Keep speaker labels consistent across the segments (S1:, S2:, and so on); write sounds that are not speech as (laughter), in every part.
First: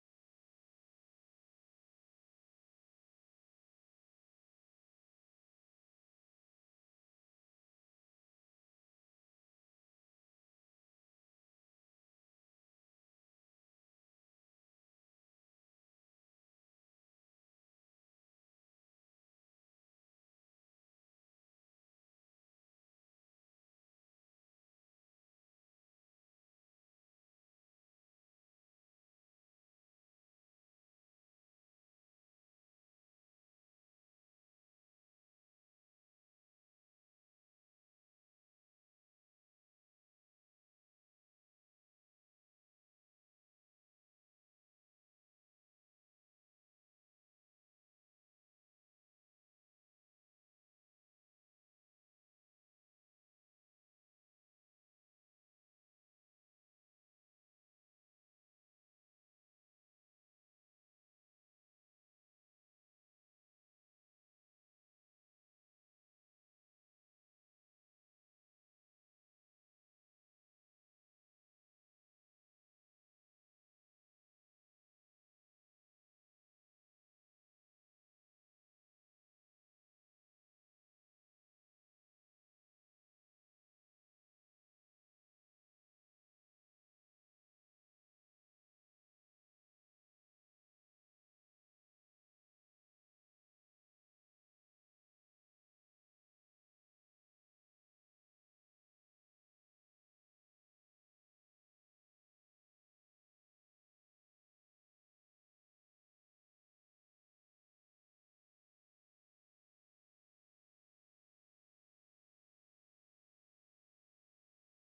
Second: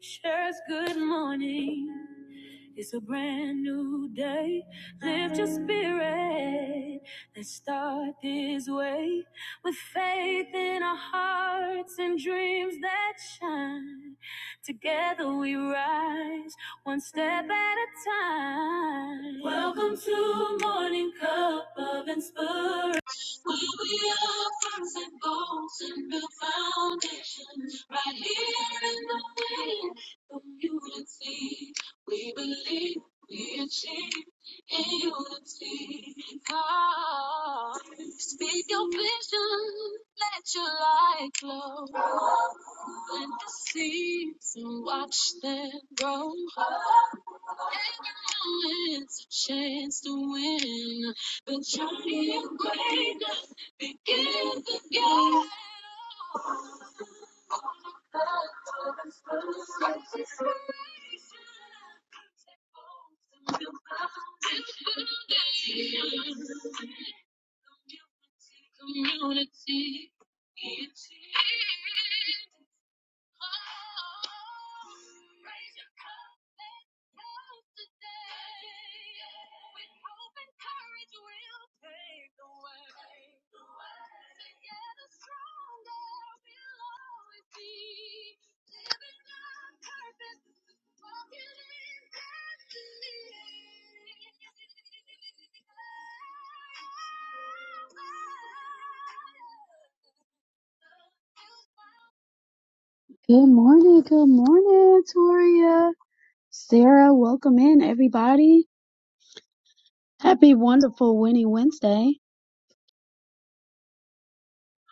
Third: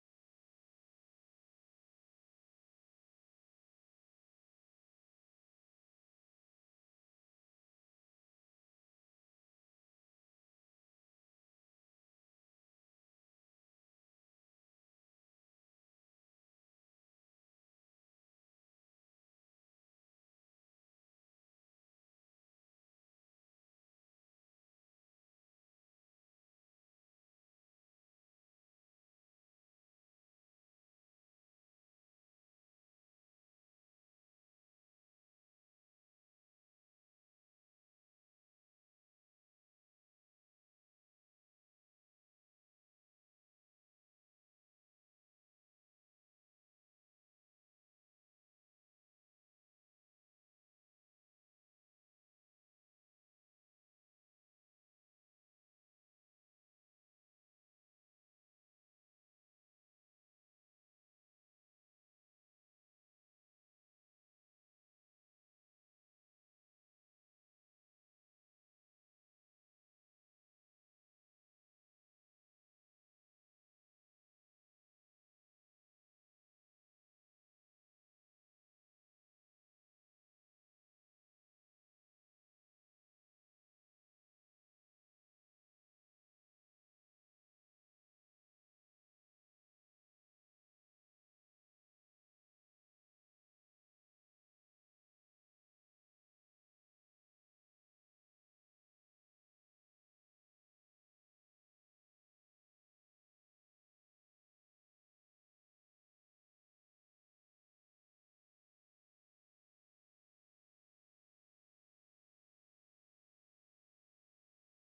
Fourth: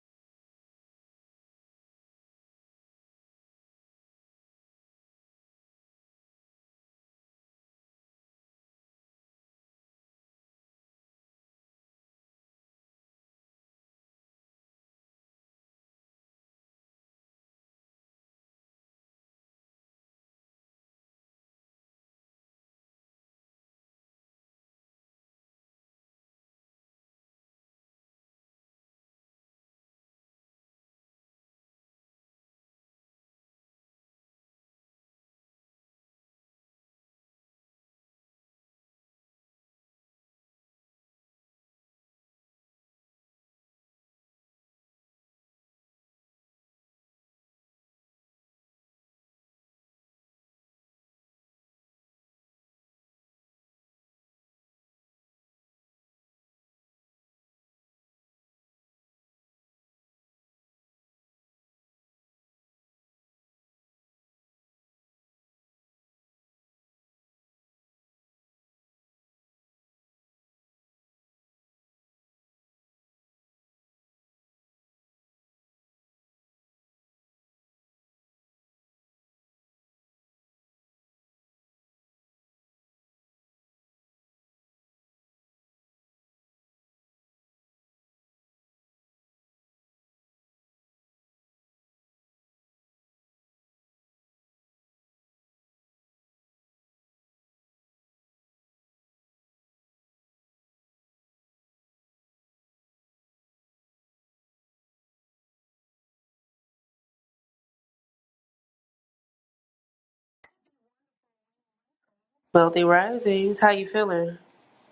S1: Shares good morning. It's a brand new day. Lift your spirit. Let's start this way with faith in our hearts and dreams that shine. Together we rise, one step at a time. Welcome to Morning Cup of Inspiration. Good morning, good morning, Toria. Sarah, welcome in, everybody. Happy wonderful Winnie Wednesday.
S2: Wealthy Risings, how you feeling?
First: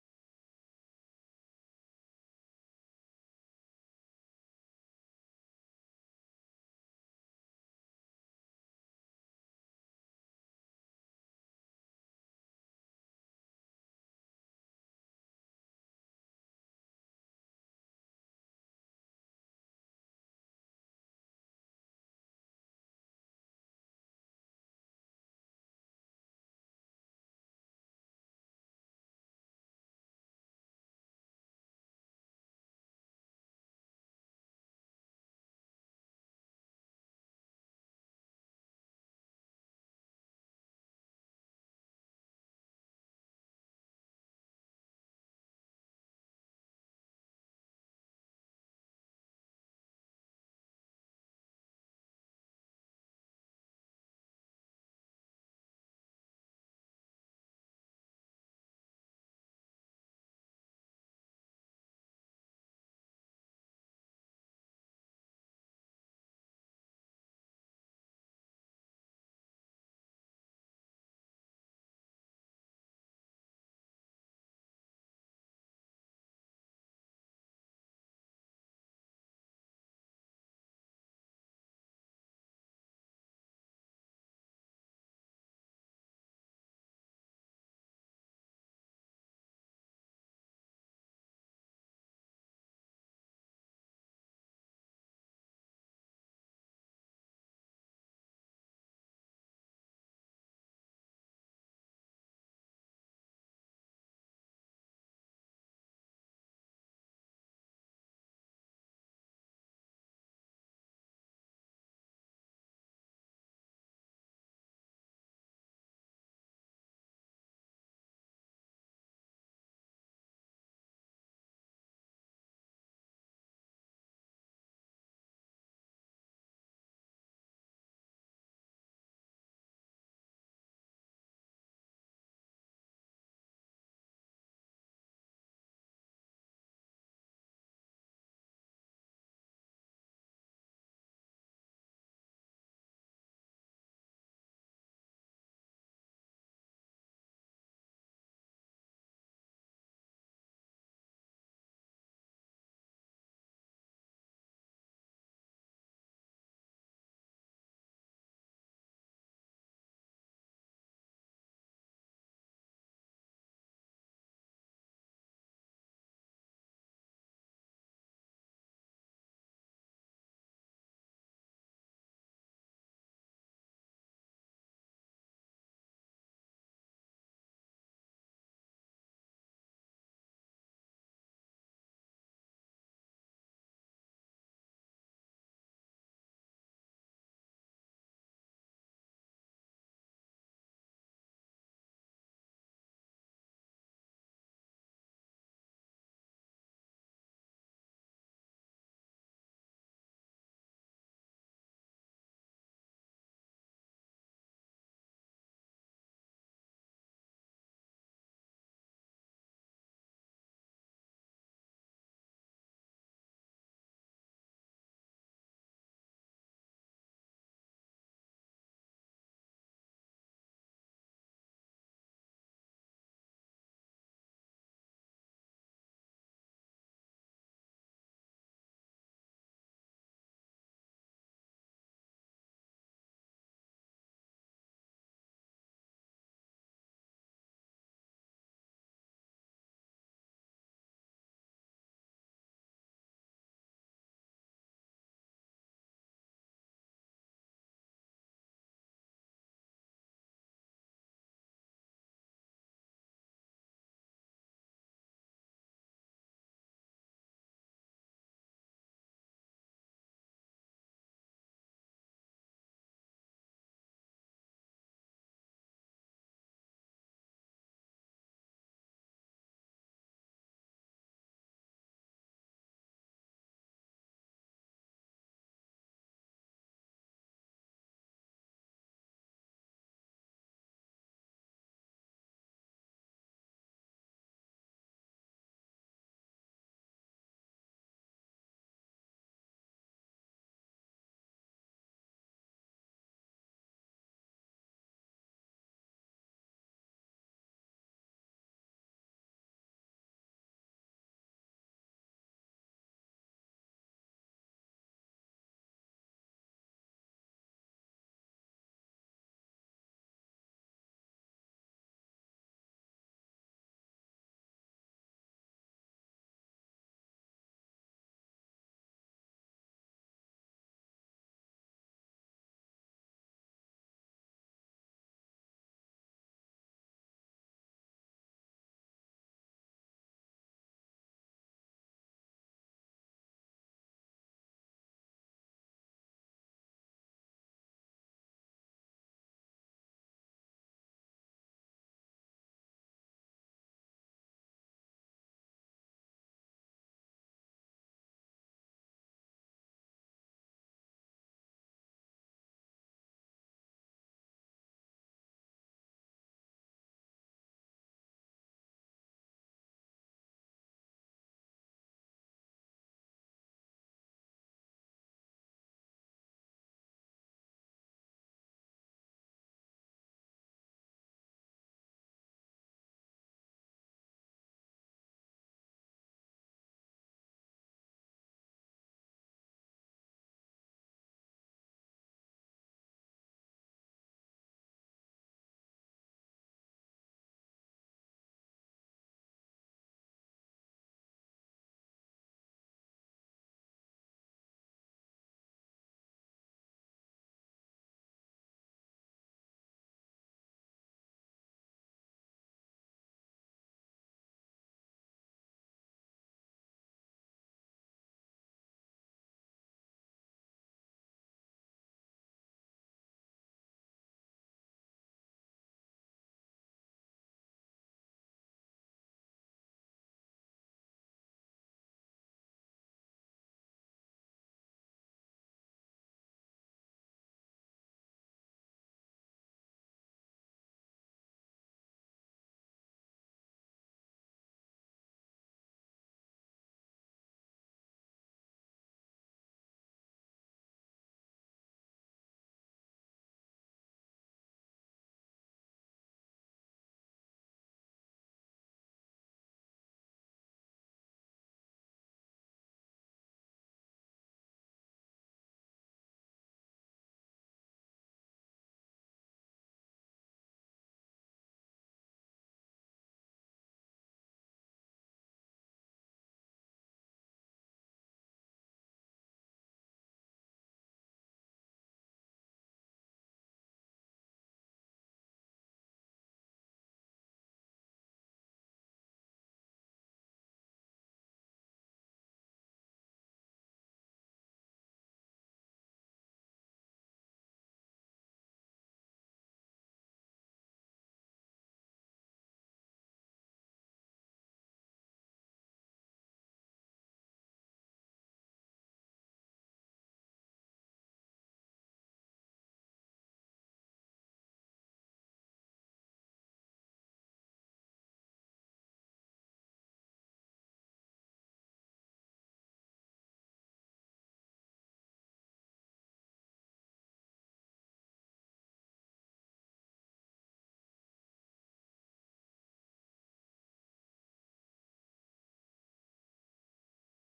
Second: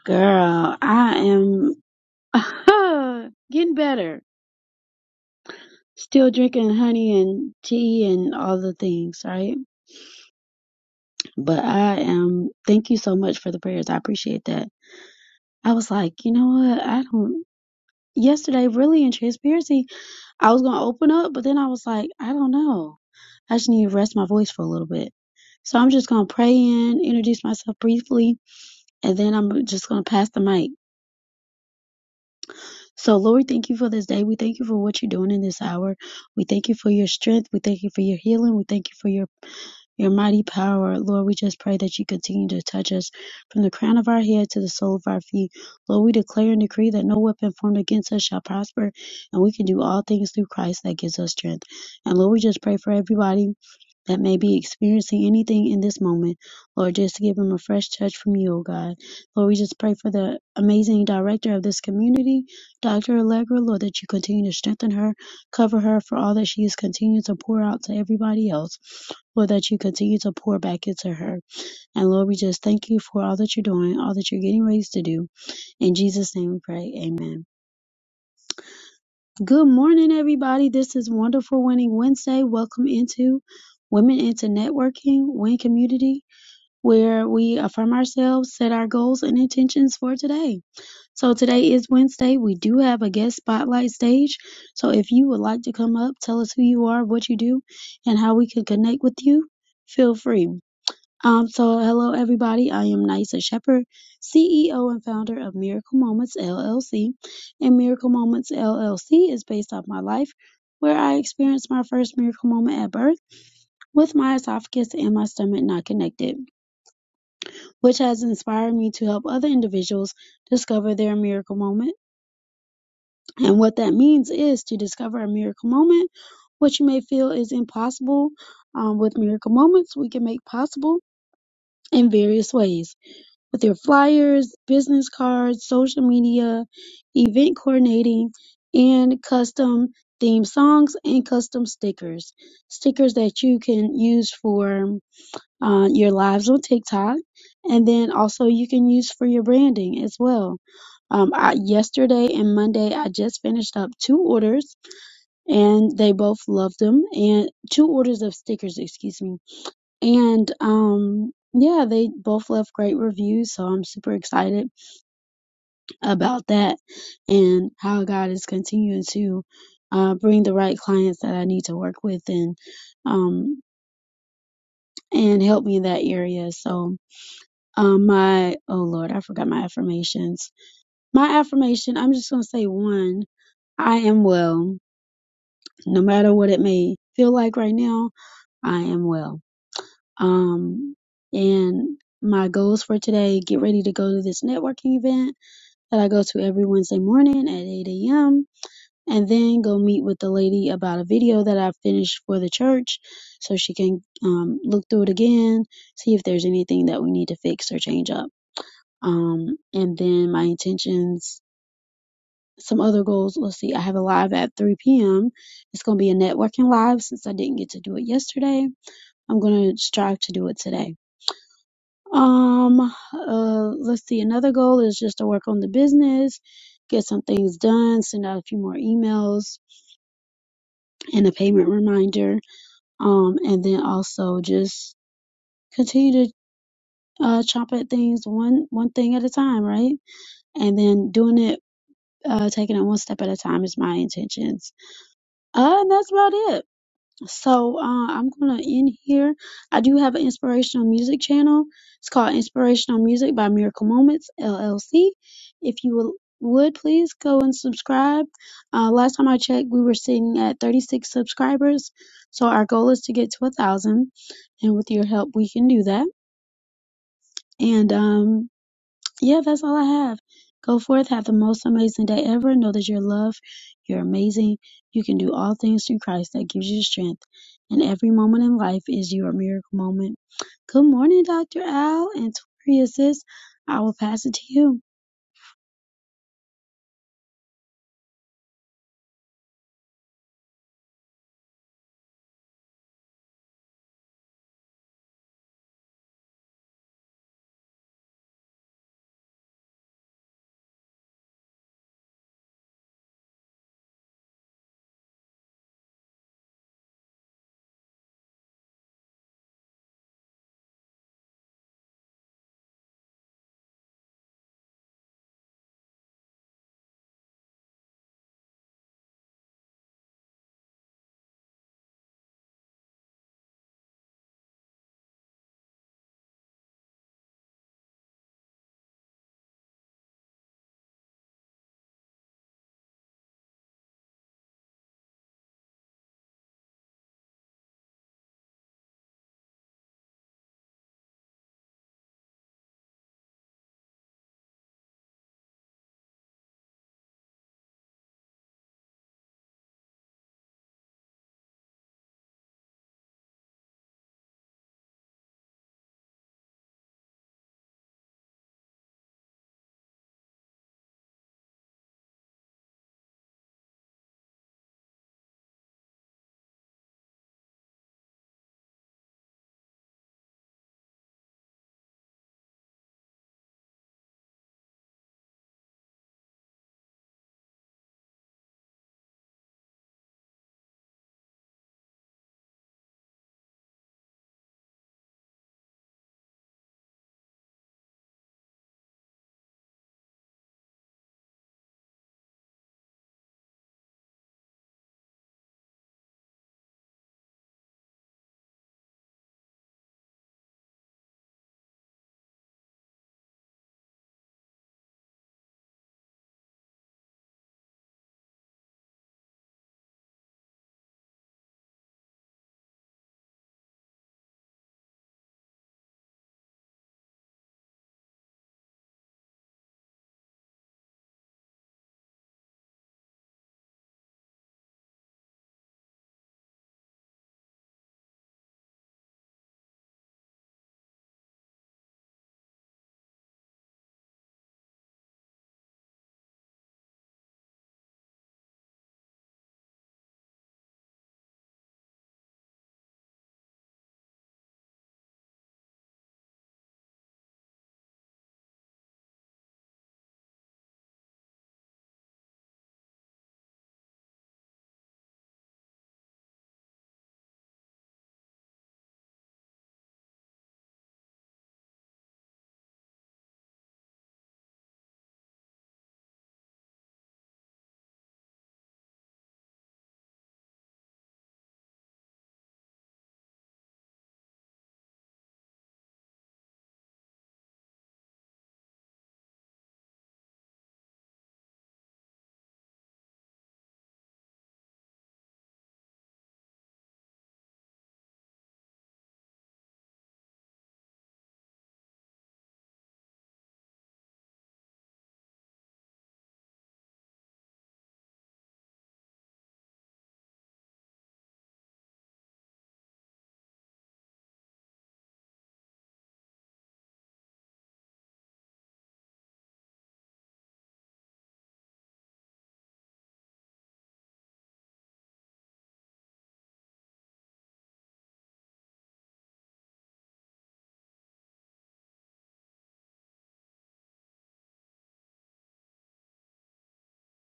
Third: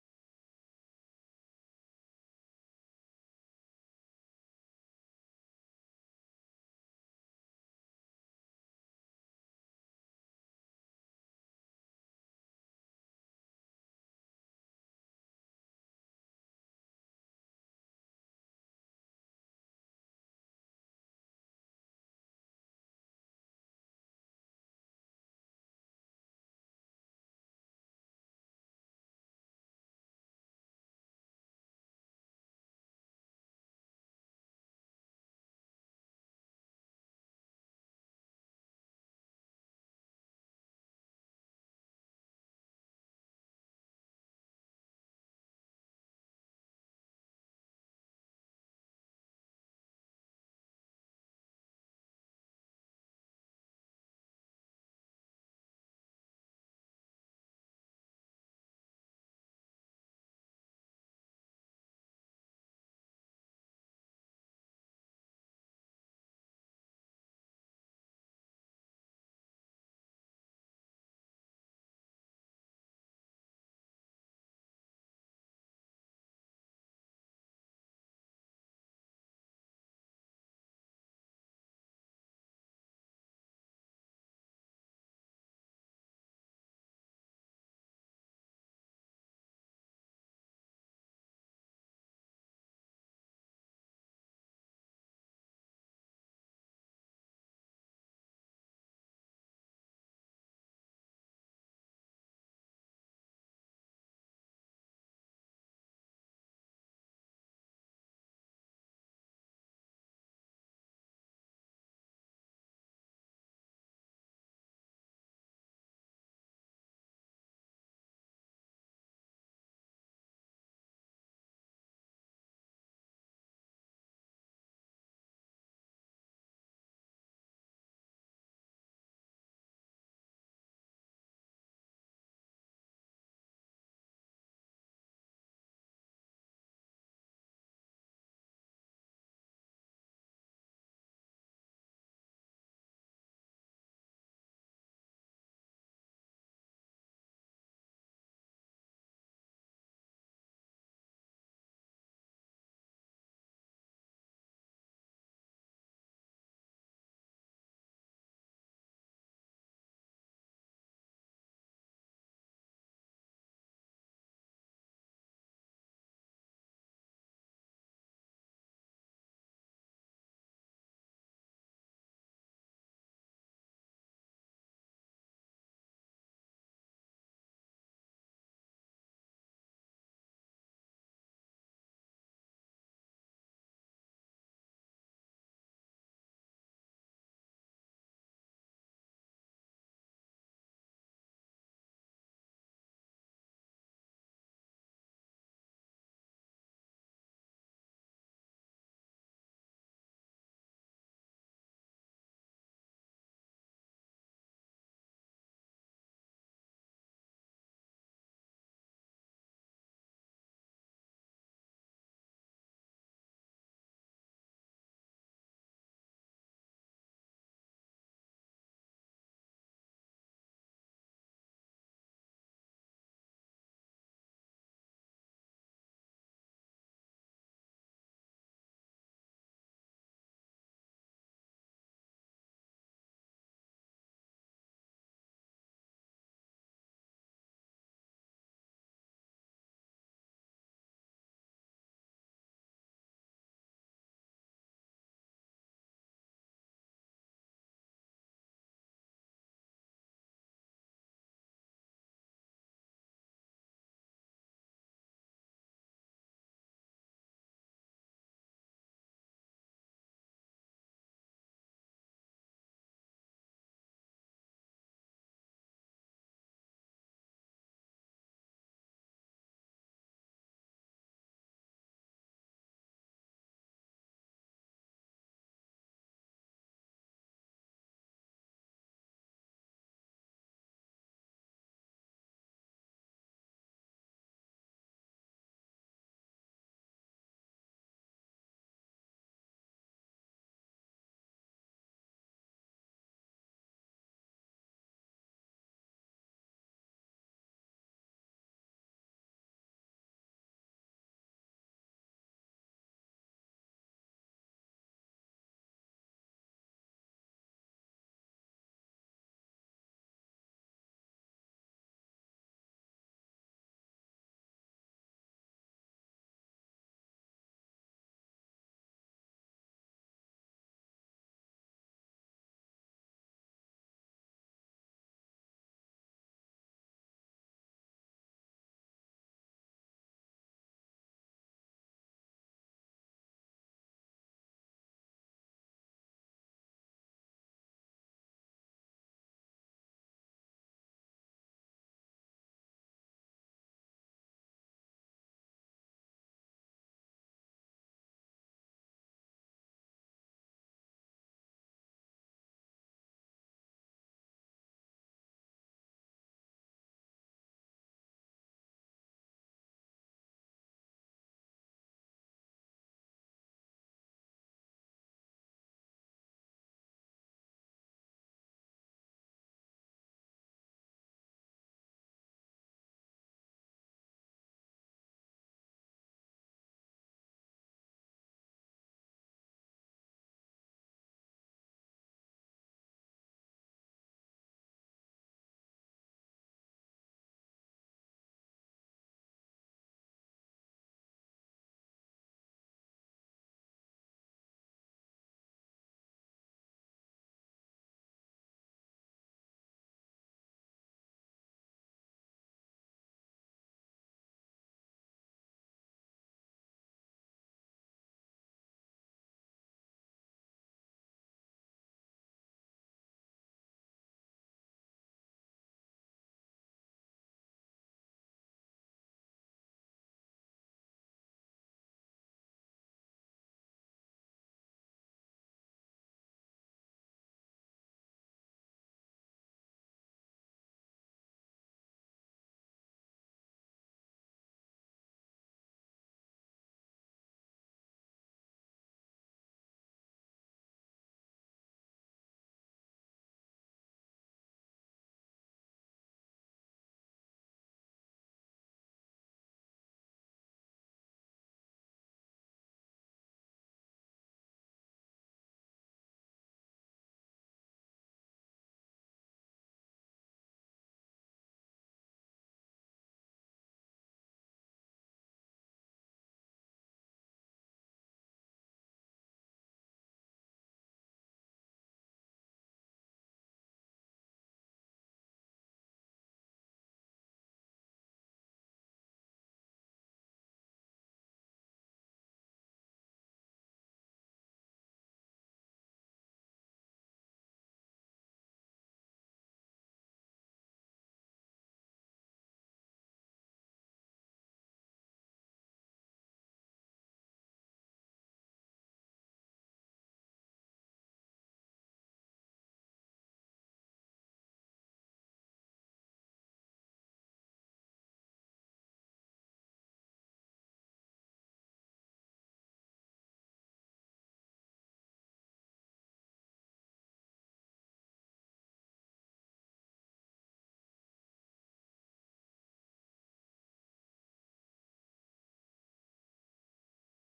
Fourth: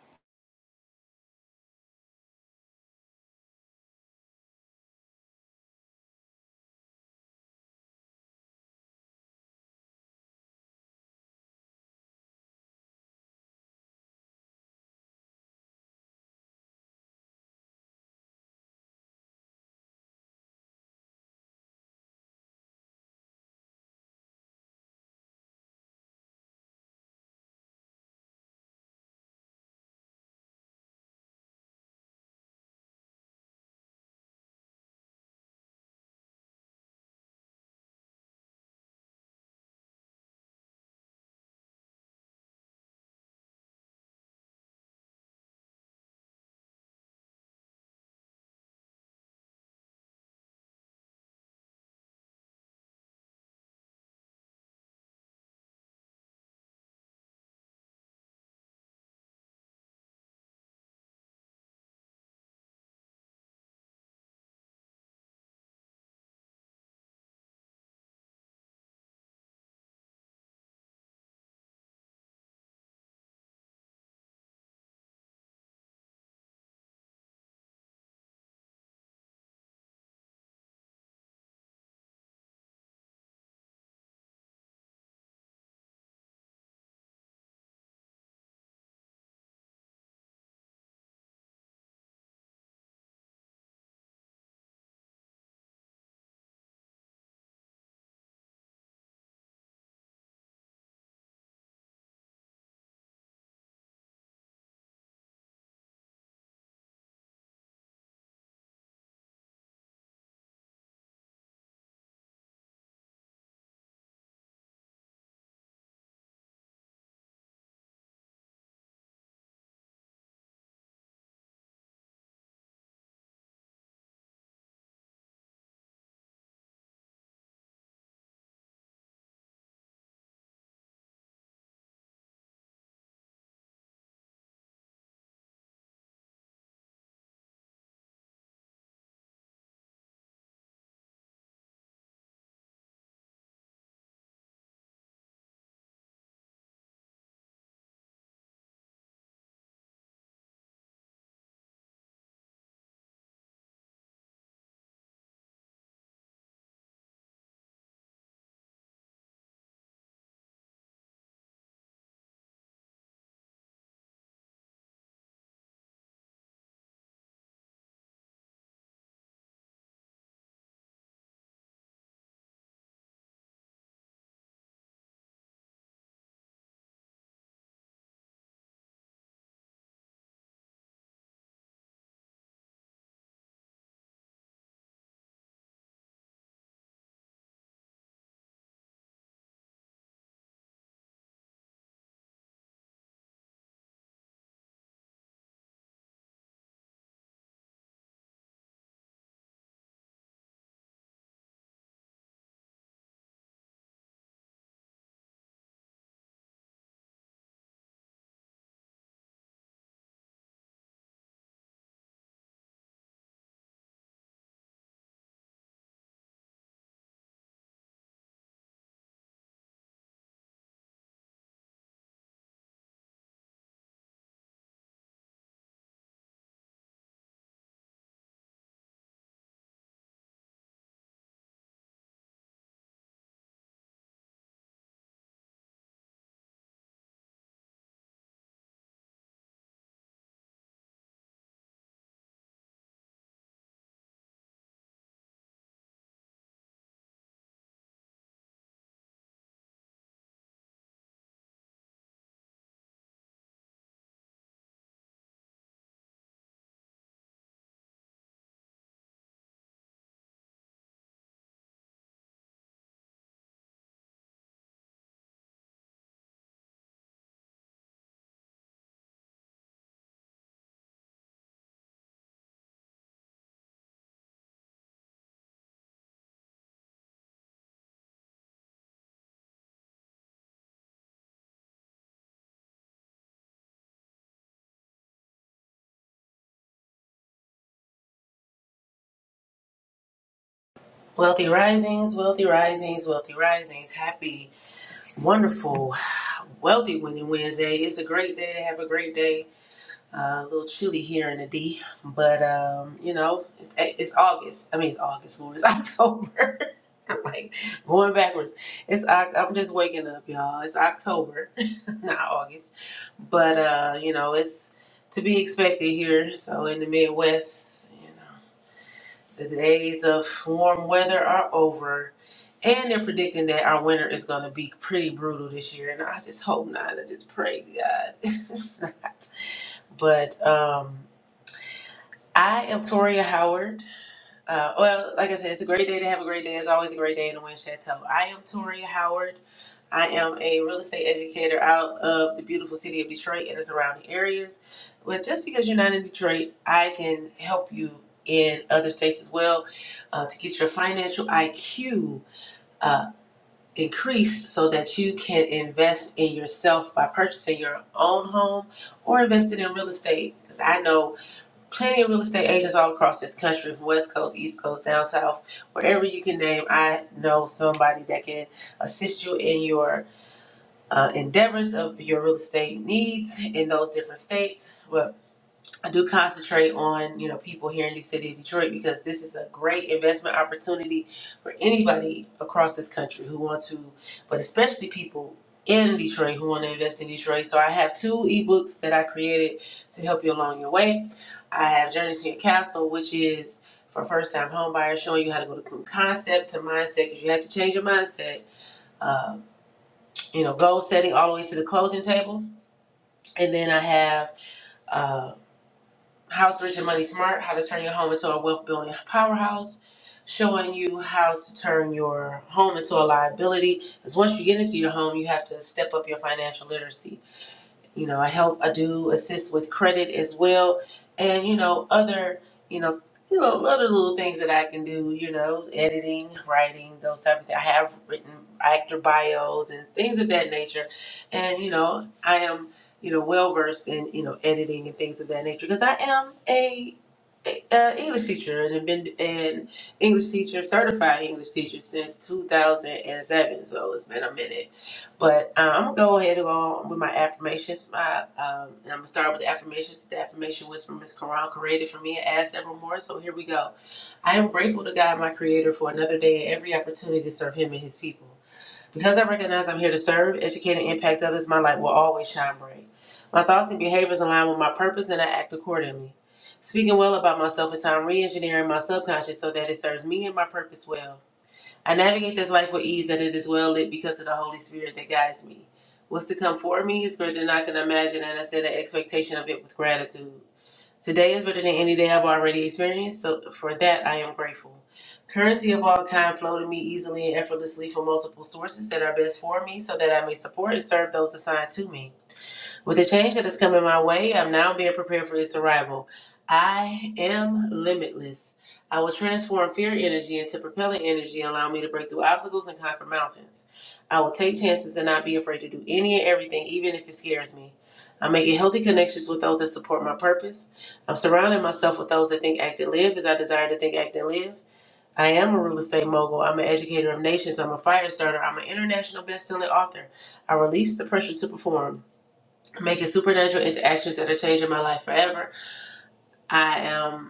S1: Girl, I am (laughs) getting better. Still drinking honey and tea and all the things, right? But I am thank you so much for the prayers. I appreciate that. I was like, you know what? I don't yesterday really in transparency, I was gonna open up, but then I was like, I don't know. I just need to rest my voice for a little bit. So I'm just gonna pray in, introduce myself briefly, and then I'm just gonna pass the mic. So, Lord, thank you for this day. We thank you for what you're doing in this hour. We thank you for your strength. We thank you for your healing. We thank you for your your mighty power. Lord, we just pray that you continue to touch us from the crown of our head to the sole of our feet. Lord, we declare and decree that no weapon formed against us shall prosper, and we can do all things through Christ that gives us strength. And Lord, we just pray for everybody that may be experiencing anything in this moment. Lord, just to give them a fresh touch from you, oh God. Lord, we just pray for the amazing director of this community. Doctor Allegra Lord, that you continue to strengthen her, cover her for all that she is continuing to pour out to everybody else. Lord, that you continue to pour back into her. And Lord, we just thank you for all that you're doing, all that you're getting ready to do. In Jesus' name we pray. Amen. Good morning, everybody. This is Wonderful Winning Wednesday. Welcome into Women into Networking, Win Community, where we affirm ourselves, set our goals and intentions for today. So today is Wednesday. We do have a guest spotlight stage. So if you would like to come up, tell us who you are, what you do, and how we can connect with you, feel free. Um, so hello everybody. I am Nysa Shepherd, CEO and founder of Miracle Moments LLC. And Miracle Moments LLC is based off my life where I experienced my first miracle moment at birth with my esophagus and my stomach not connected, which has inspired me to help other individuals discover their miracle moment And what that means is to discover a miracle moment. What you may feel is impossible um, with miracle moments, we can make possible in various ways with your flyers, business cards, social media, event coordinating, and custom theme songs and custom stickers. Stickers that you can use for uh, your lives on TikTok, and then also you can use for your branding as well. Um, I, yesterday and Monday, I just finished up two orders, and they both loved them. And two orders of stickers, excuse me. And um, yeah, they both left great reviews, so I'm super excited about that and how God is continuing to uh, bring the right clients that I need to work with and um, and help me in that area. So Um, my oh Lord, I forgot my affirmations. My affirmation, I'm just gonna say one. I am well, no matter what it may feel like right now. I am well. Um, and my goals for today: get ready to go to this networking event that I go to every Wednesday morning at 8 a.m. And then go meet with the lady about a video that I finished for the church, so she can um, look through it again, see if there's anything that we need to fix or change up. Um, and then my intentions, some other goals. Let's see, I have a live at 3 p.m. It's going to be a networking live since I didn't get to do it yesterday. I'm going to strive to do it today. Um, uh, let's see, another goal is just to work on the business, get some things done, send out a few more emails and a payment reminder. Um, and then also just continue to uh, chomp at things one one thing at a time, right? And then doing it uh, taking it one step at a time is my intentions. Uh, and that's about it. So uh, I'm gonna end here. I do have an inspirational music channel. It's called Inspirational Music by Miracle Moments LLC. If you will, would please go and subscribe. Uh, last time I checked, we were sitting at 36 subscribers. So our goal is to get to a thousand, and with your help, we can do that. And um, yeah, that's all I have. Go forth, have the most amazing day ever. Know that you're loved, you're amazing, you can do all things through Christ that gives you strength. And every moment in life is your miracle moment. Good morning, Dr. Al and Tori sis. I will pass it to you.
S2: Wealthy Risings, Wealthy Risings, Wealthy Risings. Happy, wonderful, wealthy winning Wednesday. It's a great day. Have a great day. Uh, a little chilly here in the D, but um, you know, it's, it's August. I mean, it's August. Lord. It's (laughs) October. I'm like going backwards. It's Oc- I'm just waking up, y'all. It's October, (laughs) not August but uh, you know, it's to be expected here. So in the Midwest, you know. The days of warm weather are over, and they're predicting that our winter is going to be pretty brutal this year. And I just hope not. I just pray to God. (laughs) it's not. but um, I am Toria Howard. Uh, well, like I said, it's a great day to have a great day. It's always a great day in the Wind Chateau. I am Toria Howard. I am a real estate educator out of the beautiful city of Detroit and the surrounding areas. But just because you're not in Detroit, I can help you in other states as well uh, to get your financial IQ uh, increased so that you can invest in yourself by purchasing your own home or investing in real estate. Because I know plenty of real estate agents all across this country from West Coast, East Coast, down South, wherever you can name, I know somebody that can assist you in your uh, endeavors of your real estate needs in those different states. But I do concentrate on you know people here in the city of Detroit because this is a great investment opportunity for anybody across this country who want to, but especially people in Detroit who want to invest in Detroit. So I have two ebooks that I created to help you along your way. I have Journey to Your Castle, which is for first time homebuyers, showing you how to go to- from concept to mindset because you have to change your mindset Um, you know, goal setting all the way to the closing table. And then I have uh, House Rich and Money Smart, how to turn your home into a wealth building powerhouse, showing you how to turn your home into a liability. Because once you get into your home, you have to step up your financial literacy you know, I help, I do assist with credit as well, and you know, other, you know, you know, other little things that I can do. You know, editing, writing, those type of things. I have written actor bios and things of that nature, and you know, I am, you know, well versed in you know editing and things of that nature because I am a, a, a English teacher and have been an English teacher, certified English teacher since 2007. So it's been a minute but uh, I'm gonna go ahead and go on with my affirmations. My, um, and I'm gonna start with the affirmations. The affirmation was from Miss Quran, created for me and asked several more. So here we go. I am grateful to God, my Creator, for another day and every opportunity to serve Him and His people. Because I recognize I'm here to serve, educate, and impact others, my light will always shine bright. My thoughts and behaviors align with my purpose, and I act accordingly. Speaking well about myself is how I'm re-engineering my subconscious so that it serves me and my purpose well. I navigate this life with ease that it is well lit because of the Holy Spirit that guides me. What's to come for me is greater than I can imagine, and I set an expectation of it with gratitude. Today is better than any day I've already experienced, so for that I am grateful. Currency of all kind flow to me easily and effortlessly from multiple sources that are best for me, so that I may support and serve those assigned to me. With the change that is coming my way, I'm now being prepared for its arrival. I am limitless. I will transform fear energy into propelling energy, allowing me to break through obstacles and conquer mountains. I will take chances and not be afraid to do any and everything, even if it scares me. I'm making healthy connections with those that support my purpose. I'm surrounding myself with those that think, act, and live as I desire to think, act, and live. I am a real estate mogul. I'm an educator of nations. I'm a fire starter. I'm an international best-selling author. I release the pressure to perform making supernatural interactions that are changing my life forever. I am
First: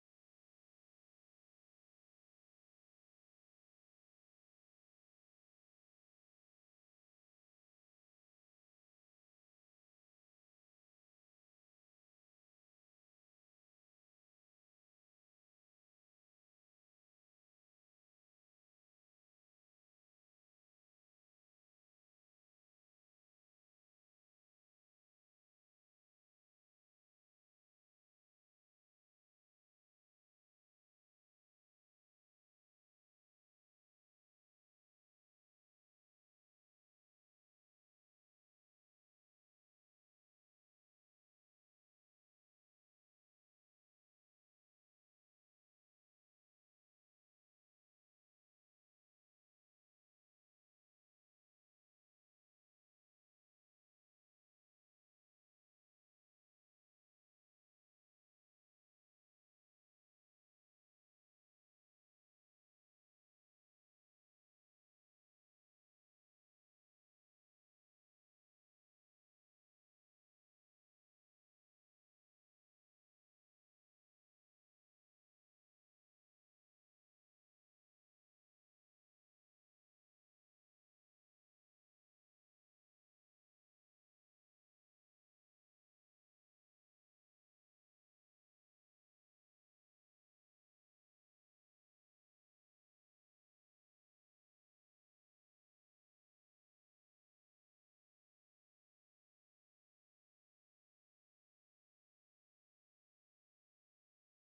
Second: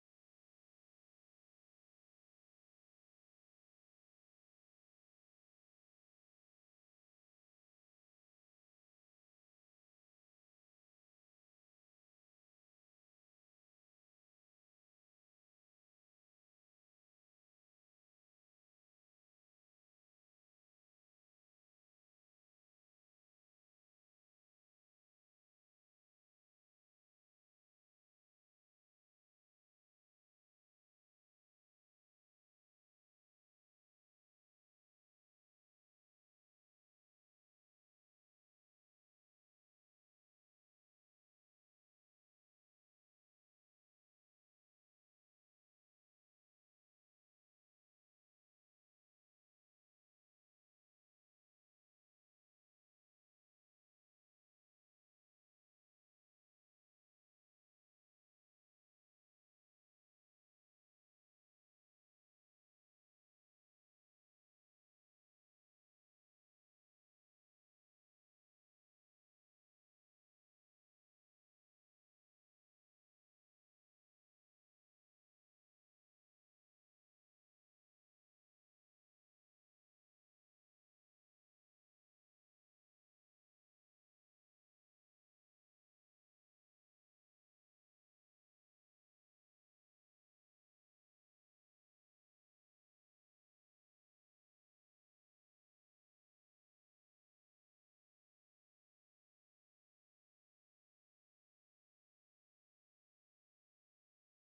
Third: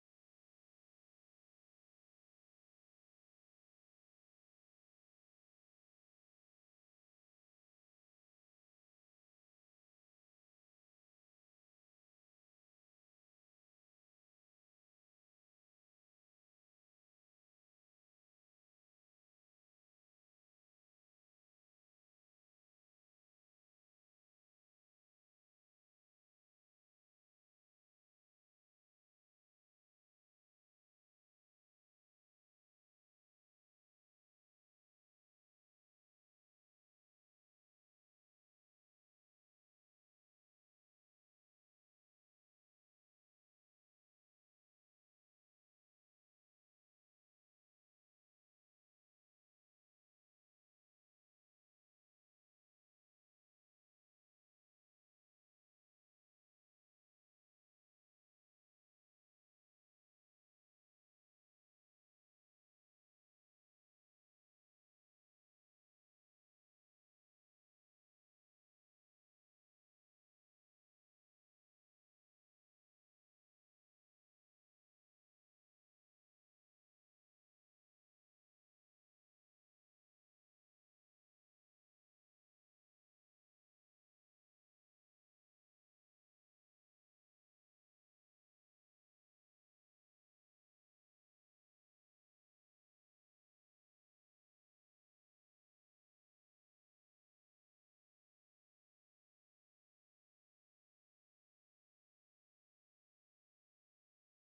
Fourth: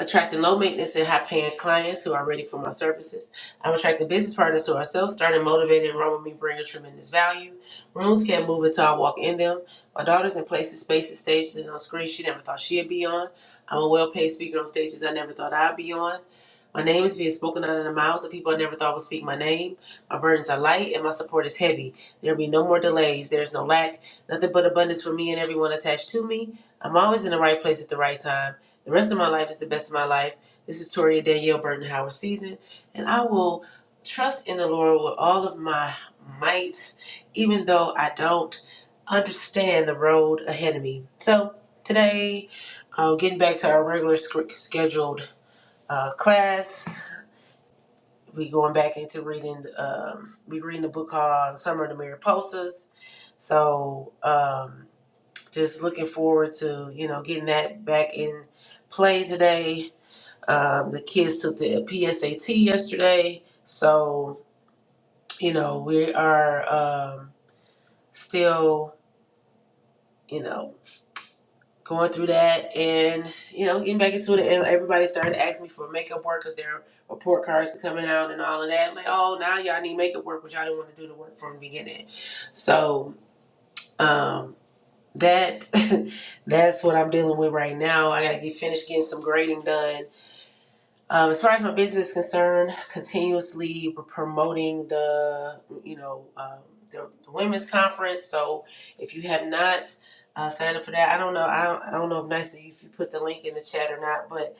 S2: attracting low maintenance and high paying clients who are ready for my services. I'm attracting business partners who are self starting, motivated, and run with me, bringing tremendous value. Rooms can't move until I walk in them. My daughter's in places, spaces, stages, and on screens she never thought she'd be on. I'm a well paid speaker on stages I never thought I'd be on. My name is being spoken out in the mouths of people I never thought would speak my name. My burdens are light and my support is heavy. There'll be no more delays. There's no lack. Nothing but abundance for me and everyone attached to me. I'm always in the right place at the right time. The rest of my life is the best of my life. This is Toria Danielle Burton Howard season, and I will trust in the Lord with all of my might, even though I don't understand the road ahead of me. So today, uh, getting back to our regular scheduled uh, class, we going back into reading. Um, we reading a book called Summer of the Mariposas. So um, just looking forward to you know getting that back in play today um, the kids took the PSAT yesterday, so you know we are um, still, you know, going through that, and you know, getting back into it. And everybody started asking me for makeup work because their report cards are coming out and all of that. It's like, oh, now y'all need makeup work, but y'all didn't want to do the work from the beginning. So um, that (laughs) that's what I'm dealing with right now. I gotta get finished getting some grading done Um, as far as my business is concerned, continuously we're promoting the, you know, um, the, the women's conference. So if you have not uh, signed up for that, I don't know. I don't, I don't know if Nisa, if you put the link in the chat or not, but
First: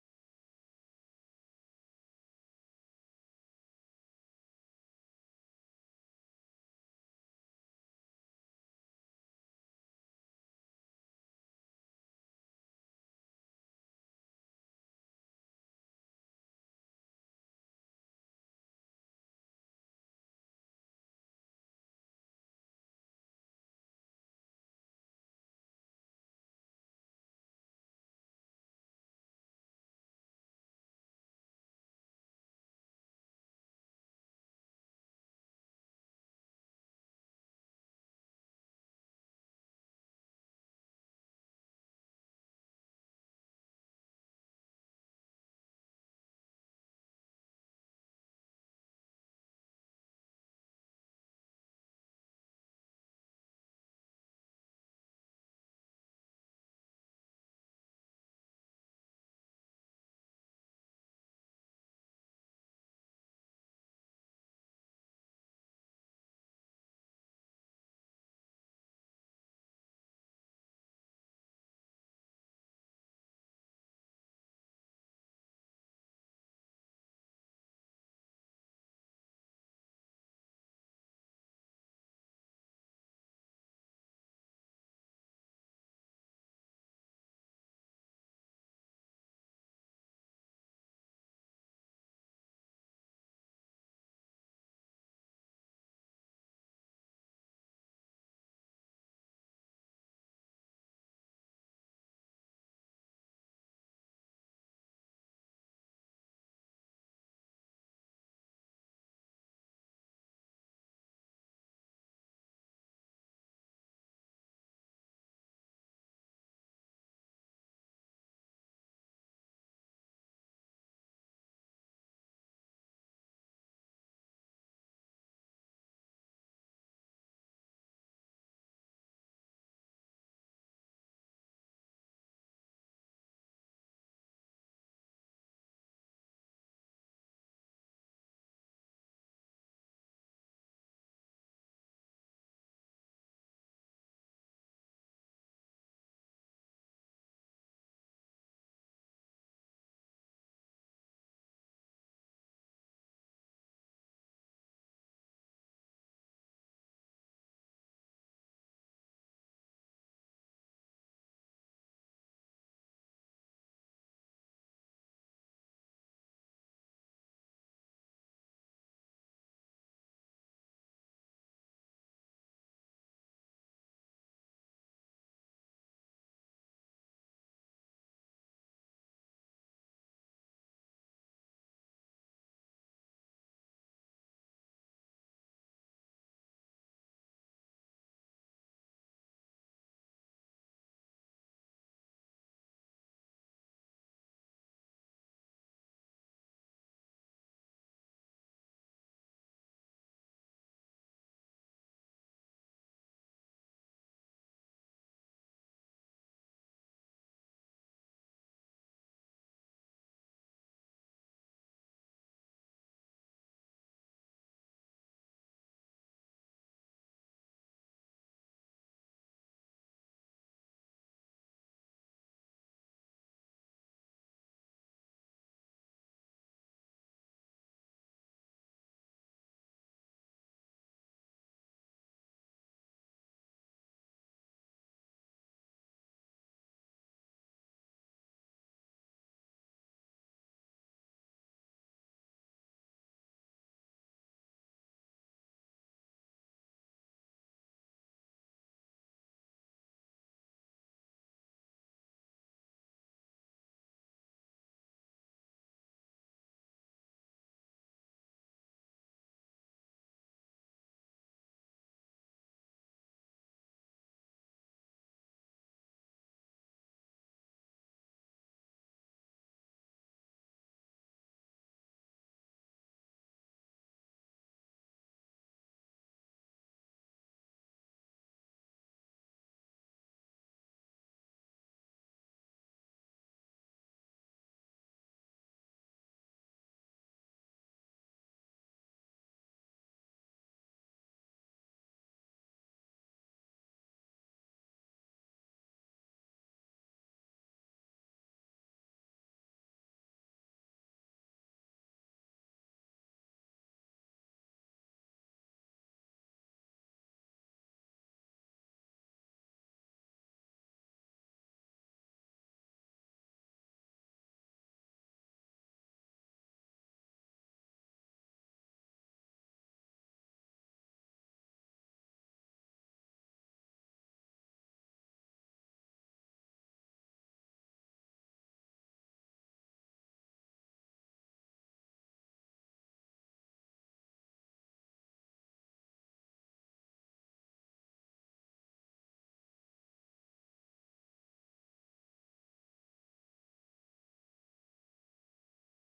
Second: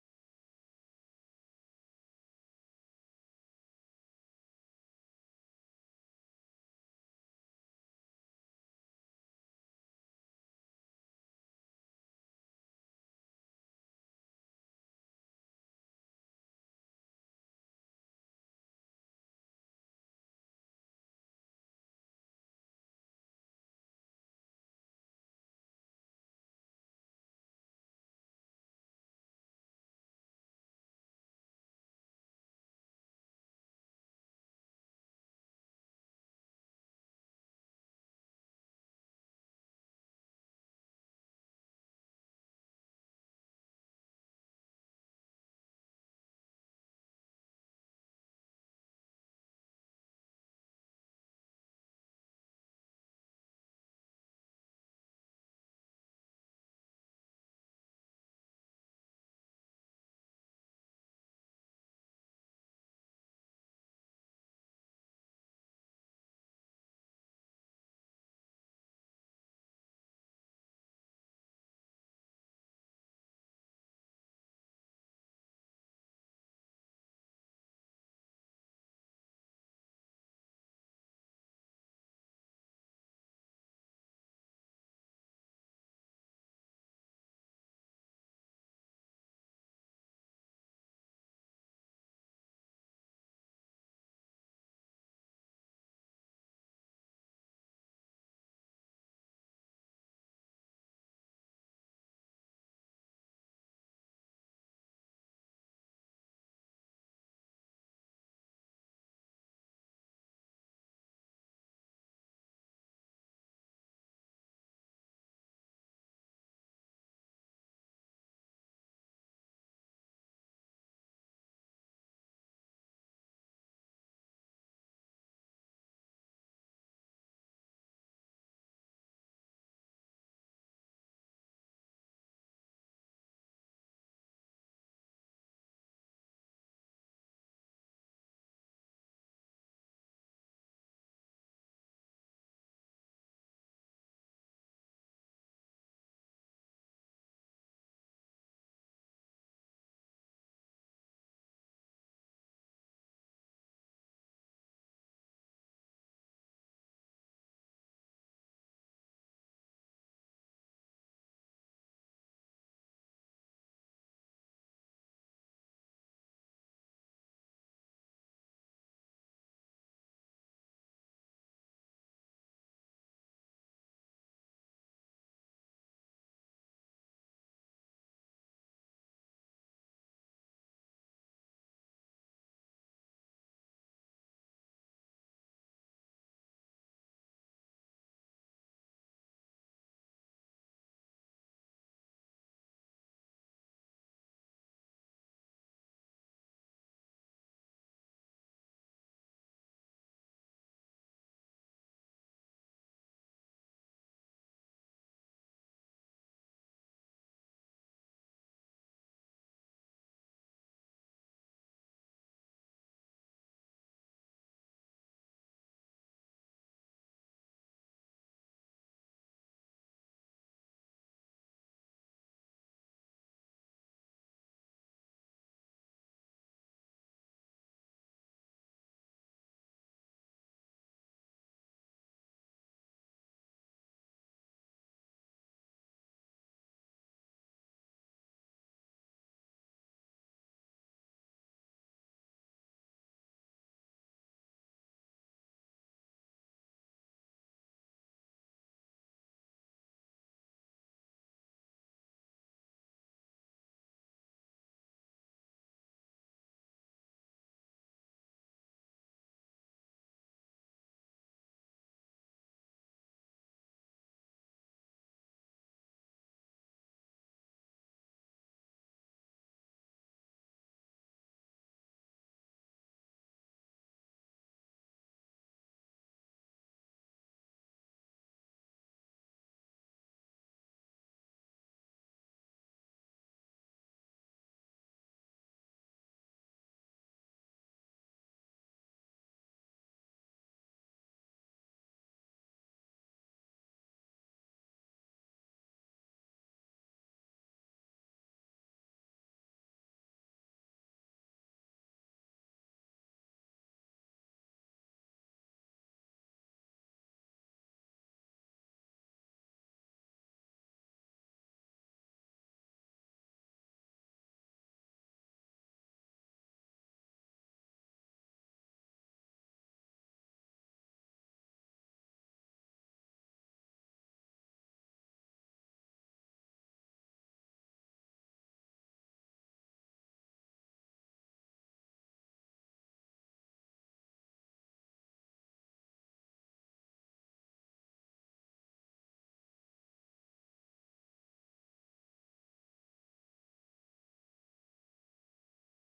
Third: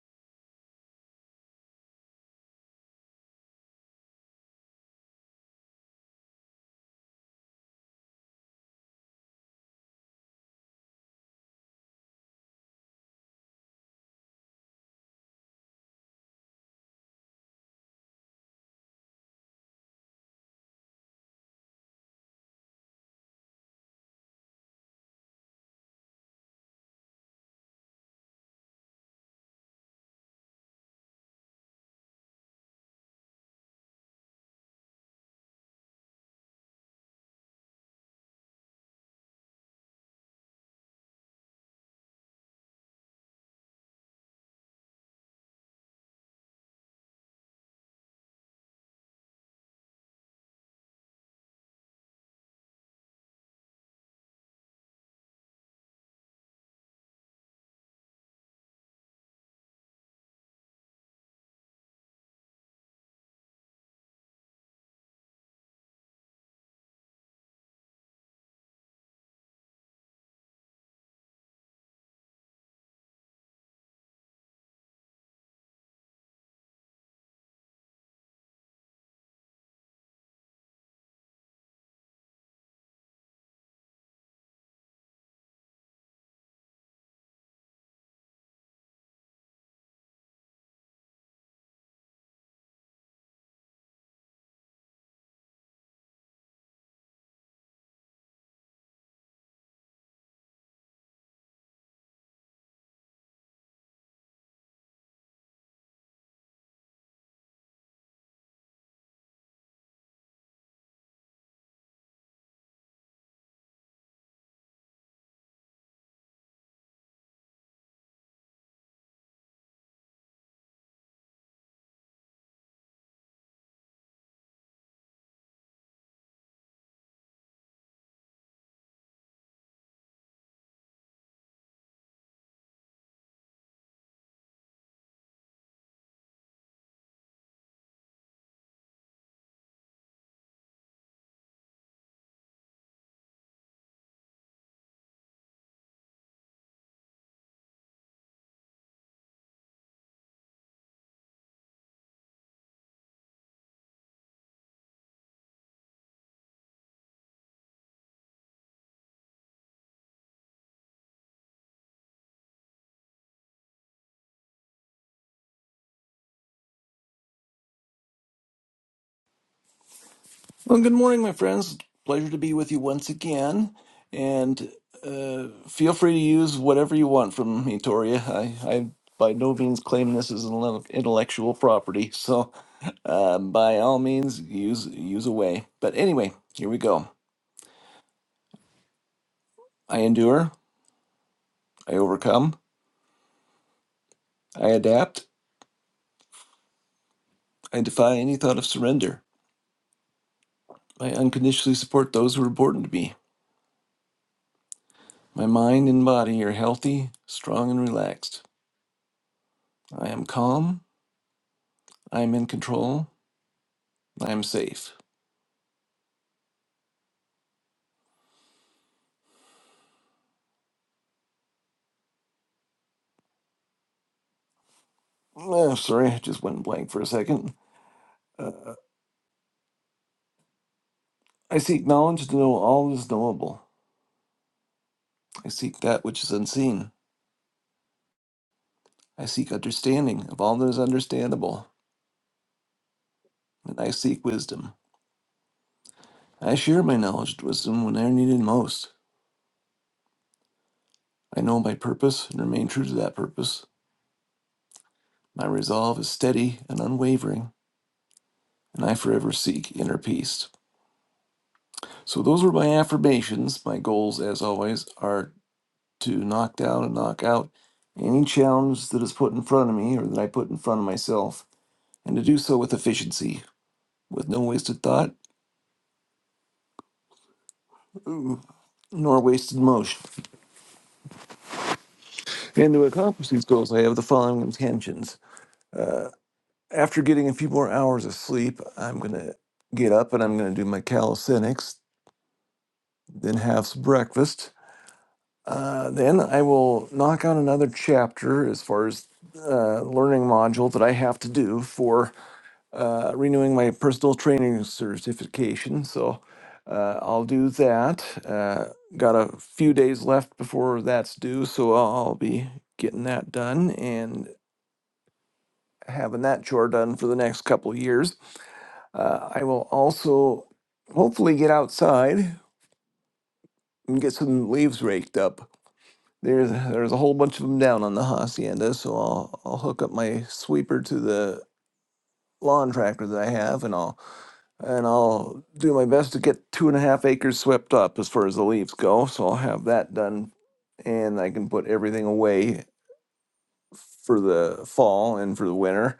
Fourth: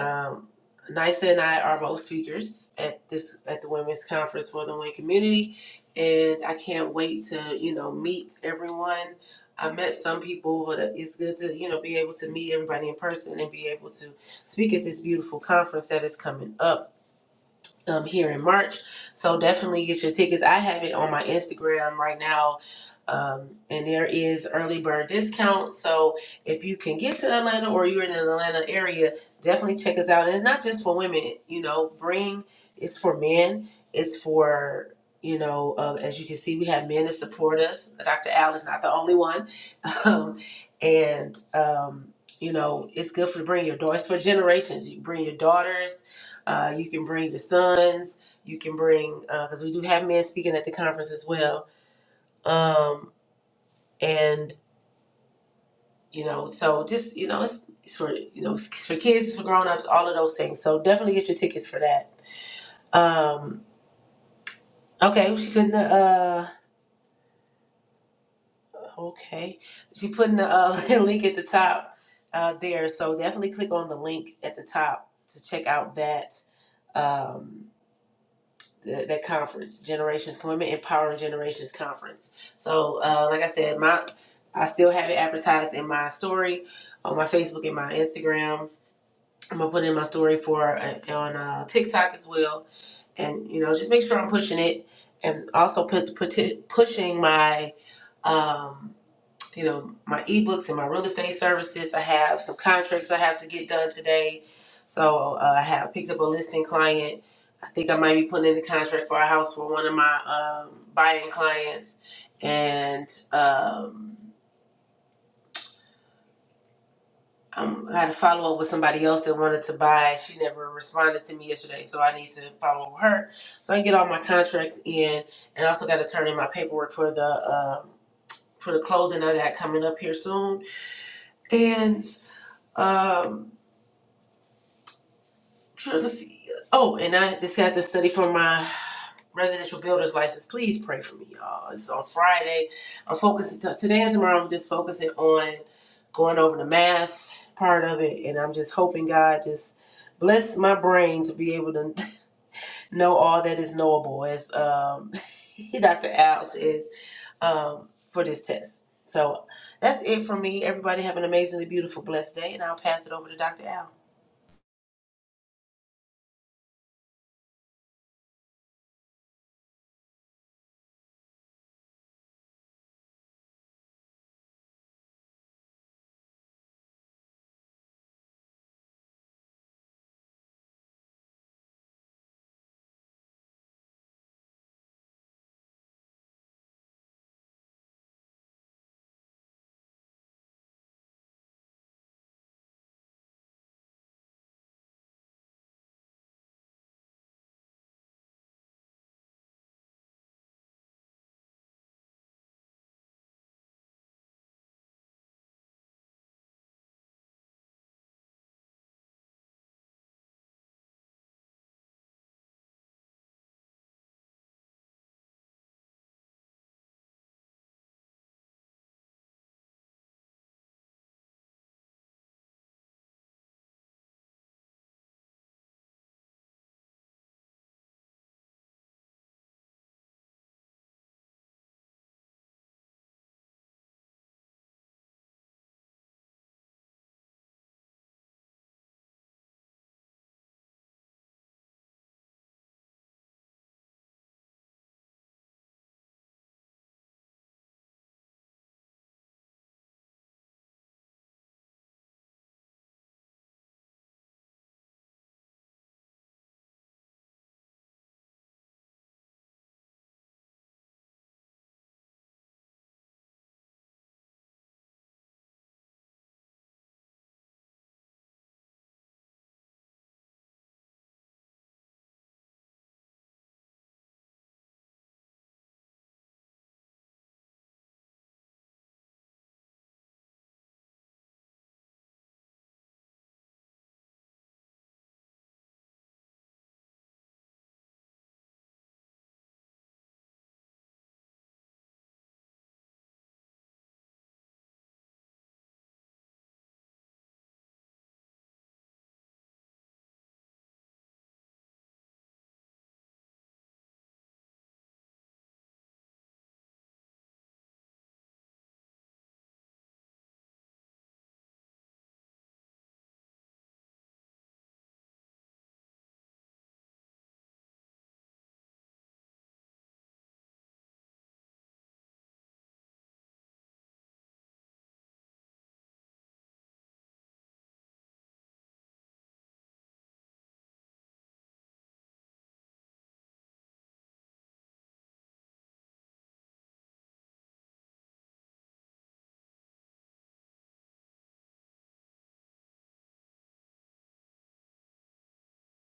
S2: um, Nisa and I are both speakers at this at the women's conference for the Wayne community, and I can't wait to you know meet everyone. I met some people, but uh, it's good to you know be able to meet everybody in person and be able to speak at this beautiful conference that is coming up um, here in March. So definitely get your tickets. I have it on my Instagram right now. Um, and there is early bird discount. So if you can get to Atlanta or you're in the Atlanta area, definitely check us out. And it's not just for women, you know, bring it's for men, it's for you know, uh, as you can see, we have men that support us. Dr. Al is not the only one. (laughs) Um, and, um, you know, it's good for to bring your daughters for generations. You bring your daughters, uh, you can bring your sons. You can bring because we do have men speaking at the conference as well. Um, and you know, so just you know, it's, it's for you know, it's for kids, it's for grown ups, all of those things. So definitely get your tickets for that. Um, okay, well, she couldn't. Uh, okay, she putting the uh, (laughs) link at the top uh, there. So definitely click on the link at the top to check out that. Um, that, that conference, Generations Commitment Empowering Generations Conference. So, uh, like I said, my I still have it advertised in my story on my Facebook and my Instagram. I'm gonna put in my story for uh, on uh, TikTok as well, and you know, just make sure I'm pushing it, and also put, put pushing my um, you know my ebooks and my real estate services. I have some contracts I have to get done today, so uh, I have picked up a listing client I think I might be putting in a contract for a house for one of my um, buying clients, and um, I'm, I got to follow up with somebody else that wanted to buy. She never responded to me yesterday, so I need to follow up with her so I can get all my contracts in, and I also got to turn in my paperwork for the uh, for the closing I got coming up here soon, and um, trying to see. Oh, and I just had to study for my residential builder's license. Please pray for me, y'all. It's on Friday. I'm focusing today and tomorrow. I'm just focusing on going over the math part of it, and I'm just hoping God just bless my brain to be able to (laughs) know all that is knowable, as um, (laughs) Dr. Al says um, for this test. So that's it for me. Everybody have an amazingly beautiful, blessed day, and I'll pass it over to Dr. Al.
S3: Well, good morning, my friends. Pleasure to be with you once again. And uh, feel free to use whatever you want from me, Toria. I, I by no means claim this as an intell- intellectual property, so uh, by all means, use use away. But anyway, here we go. I endure. I overcome. I adapt. I defy any thought of surrender. I unconditionally support those who are important to me. My mind and body are healthy, strong, and relaxed. I am calm. I am in control. I'm safe. Ah, sorry, I just went blank for a second. Uh, I seek knowledge to know all that is knowable. I seek that which is unseen. I seek understanding of all that is understandable. And I seek wisdom. I share my knowledge and wisdom when they are needed most. I know my purpose and remain true to that purpose. My resolve is steady and unwavering, and I forever seek inner peace. So, those were my affirmations. My goals, as always, are to knock down and knock out any challenge that is put in front of me or that I put in front of myself, and to do so with efficiency, with no wasted thought ooh, nor wasted motion. And to accomplish these goals, I have the following intentions. After getting a few more hours of sleep, I'm going to get up and I'm going to do my calisthenics, then have some breakfast. Uh, then I will knock out another chapter as far as uh, learning module that I have to do for uh, renewing my personal training certification. So uh, I'll do that. Uh, got a few days left before that's due, so I'll, I'll be getting that done and having that chore done for the next couple of years. Uh, I will also hopefully get outside and get some leaves raked up. There's there's a whole bunch of them down on the hacienda, so I'll I'll hook up my sweeper to the lawn tractor that I have, and I'll and I'll do my best to get two and a half acres swept up as far as the leaves go. So I'll have that done, and I can put everything away for the fall and for the winter.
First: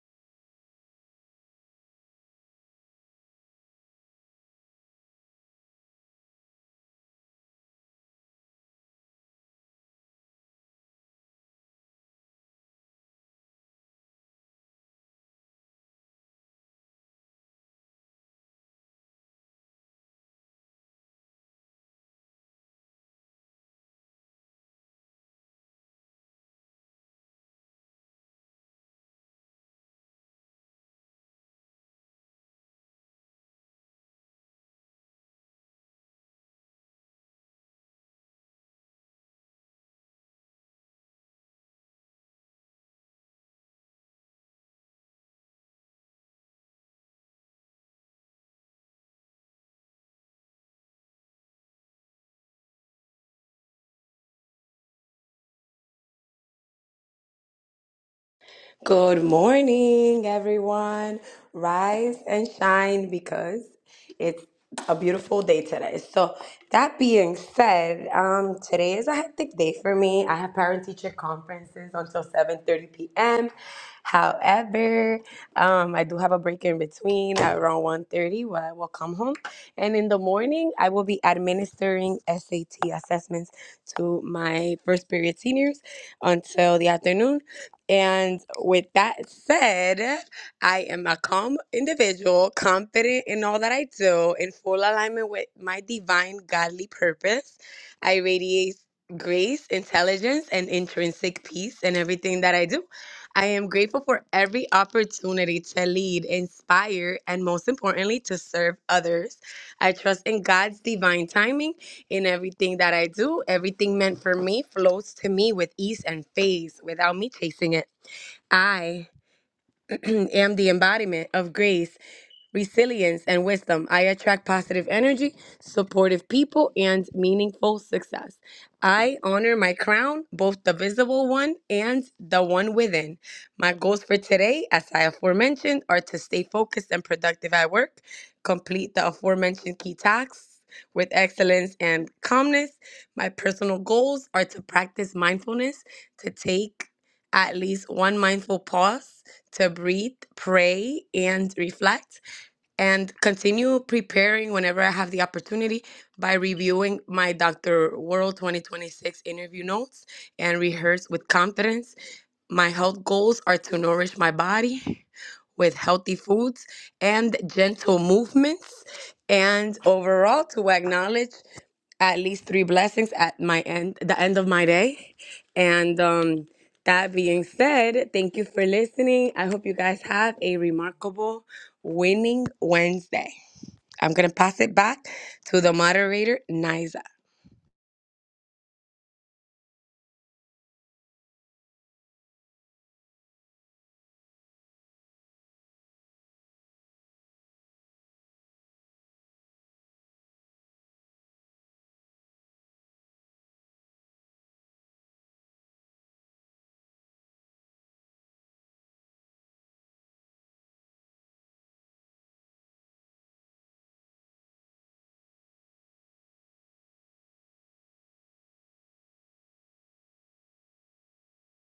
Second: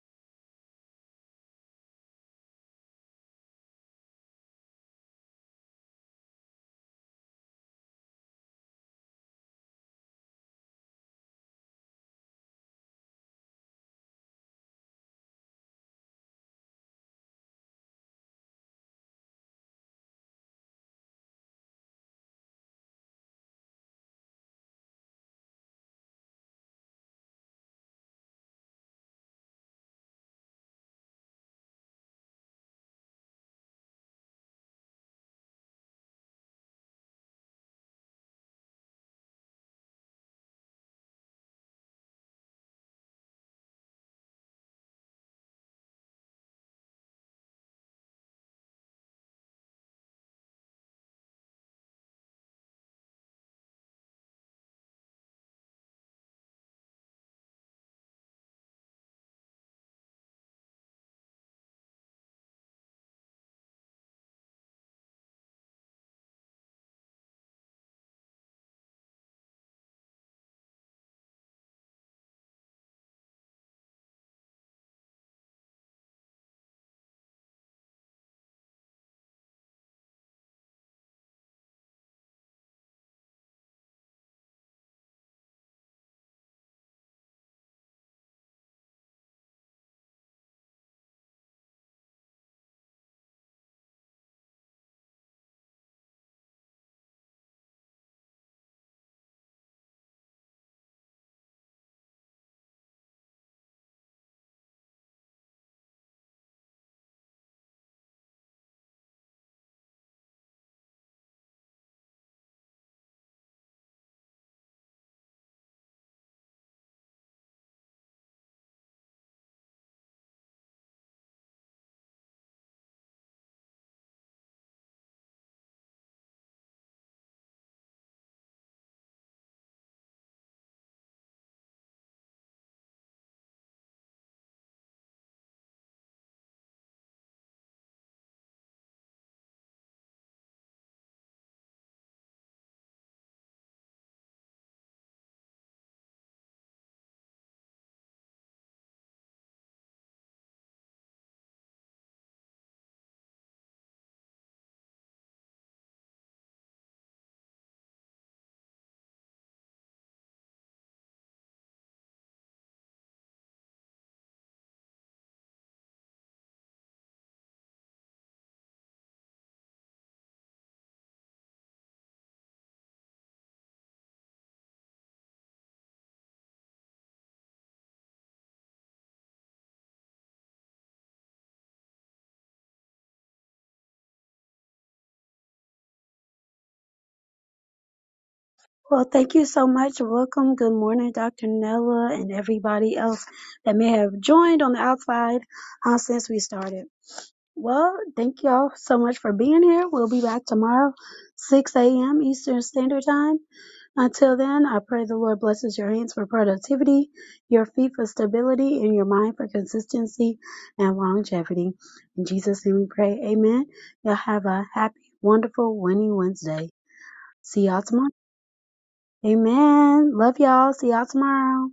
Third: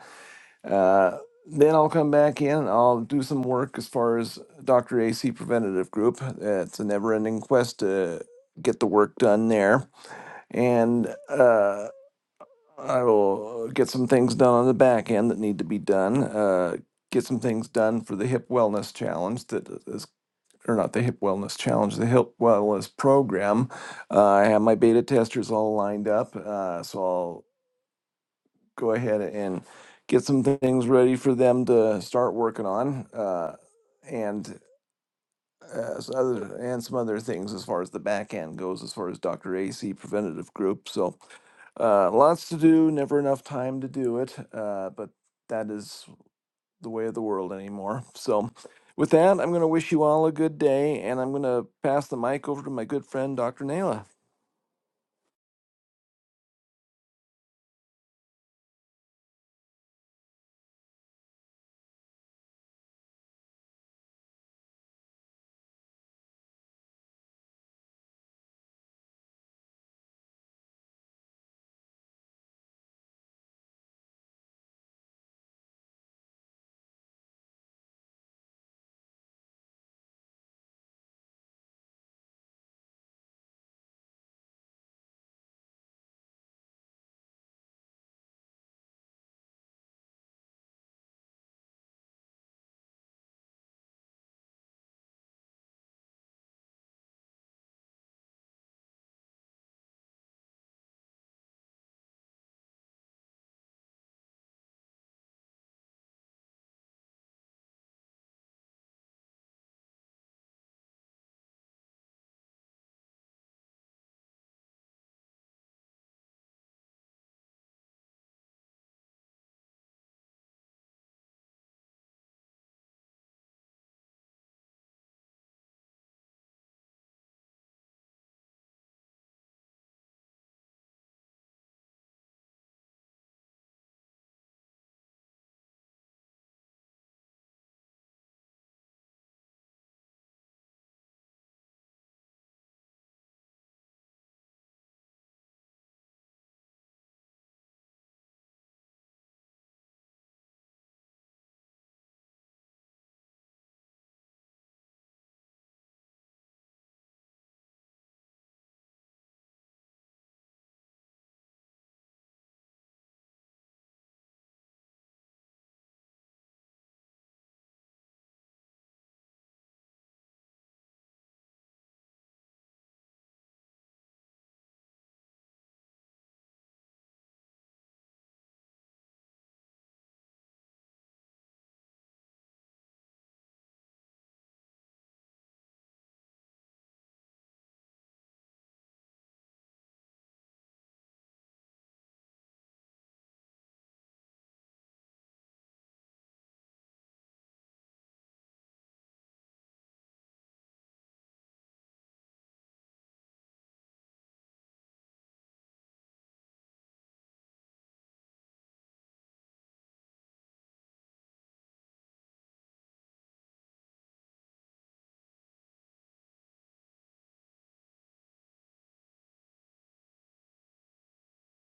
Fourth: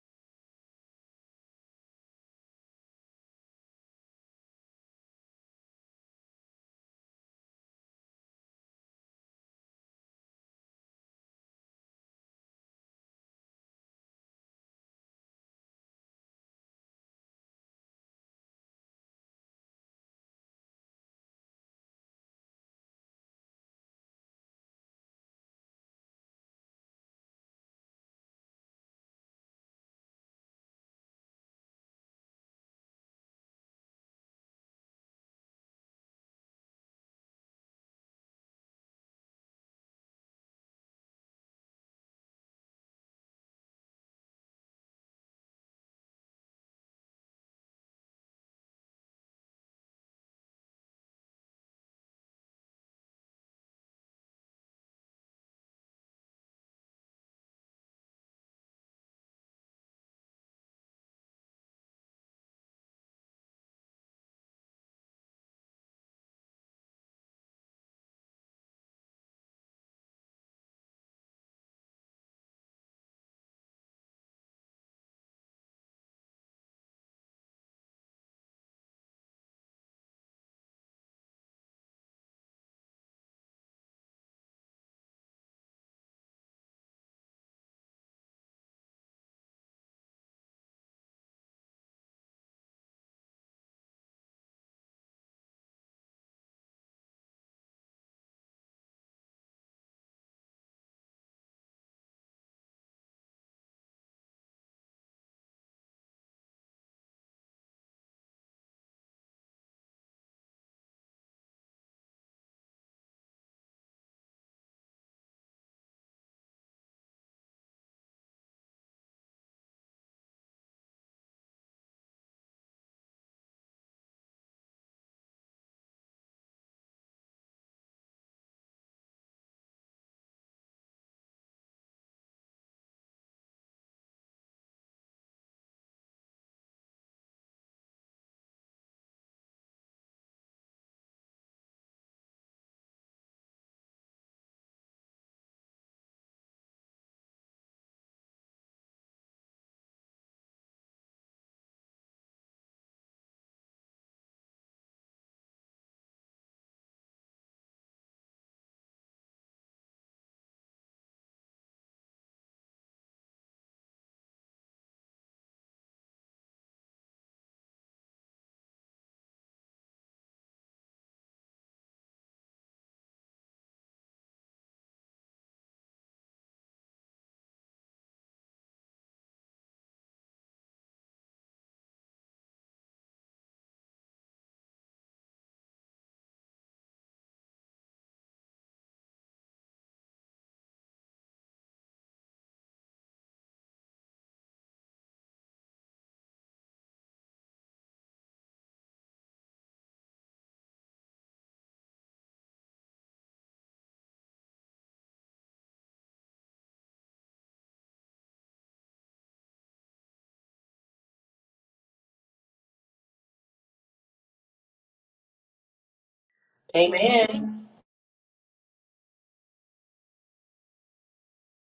S3: Uh, then I'll come back in. I'll do some work as far as Dr. AC Preventative Group. It's a never-ending quest to get the work done there, and. Uh, I will get some things done on the back end that need to be done. Uh, get some things done for the hip wellness challenge that is or not the Hip Wellness Challenge, the Hip Wellness Program. Uh, I have my beta testers all lined up, uh, so I'll go ahead and get some things ready for them to start working on, uh, and uh, so other and some other things as far as the back end goes, as far as Dr. AC Preventative Group. So uh, lots to do, never enough time to do it, uh, but that is the way of the world anymore. (laughs) So, with that, I'm going to wish you all a good day, and I'm going to pass the mic over to my good friend, Dr. Naila.
S4: Good morning, everyone. Rise and shine because it's a beautiful day today. So, that being said, um, today is a hectic day for me. I have parent teacher conferences until 7:30 p.m. However, um, I do have a break in between at around one thirty, where I will come home. And in the morning, I will be administering SAT assessments to my first period seniors until the afternoon. And with that said, I am a calm individual, confident in all that I do, in full alignment with my divine godly purpose. I radiate grace, intelligence, and intrinsic peace in everything that I do. I am grateful for every opportunity to lead, inspire, and most importantly, to serve others. I trust in God's divine timing in everything that I do, everything meant for me flows to me with ease and phase without me chasing it. I am the embodiment of grace, resilience, and wisdom. I attract positive energy, supportive people, and meaningful success. I honor my crown, both the visible one and the one within. My goals for today, as I aforementioned, are to stay focused and productive at work, complete the aforementioned key tasks with excellence and calmness. My personal goals are to practice mindfulness, to take at least one mindful pause, to breathe, pray, and reflect, and continue preparing whenever I have the opportunity by reviewing my Dr. World 2026 interview notes and rehearse with confidence. My health goals are to nourish my body with healthy foods and gentle movements, and overall to acknowledge at least three blessings at my end the end of my day and um that being said thank you for listening i hope you guys have a remarkable winning wednesday i'm going to pass it back to the moderator niza
S1: Well, thank you so much. Welcome. Good morning, Dr. Nella, and everybody else that may have joined on the outside uh, since we started. Well, thank y'all so much for being here. We'll be back tomorrow, 6 a.m. Eastern Standard Time. Until then, I pray the Lord blesses your hands for productivity, your feet for stability, and your mind for consistency and longevity. In Jesus' name we pray. Amen. Y'all have a happy, wonderful, winning Wednesday.
S2: Amen.
S1: See y'all tomorrow. Amen. Love y'all. See y'all tomorrow.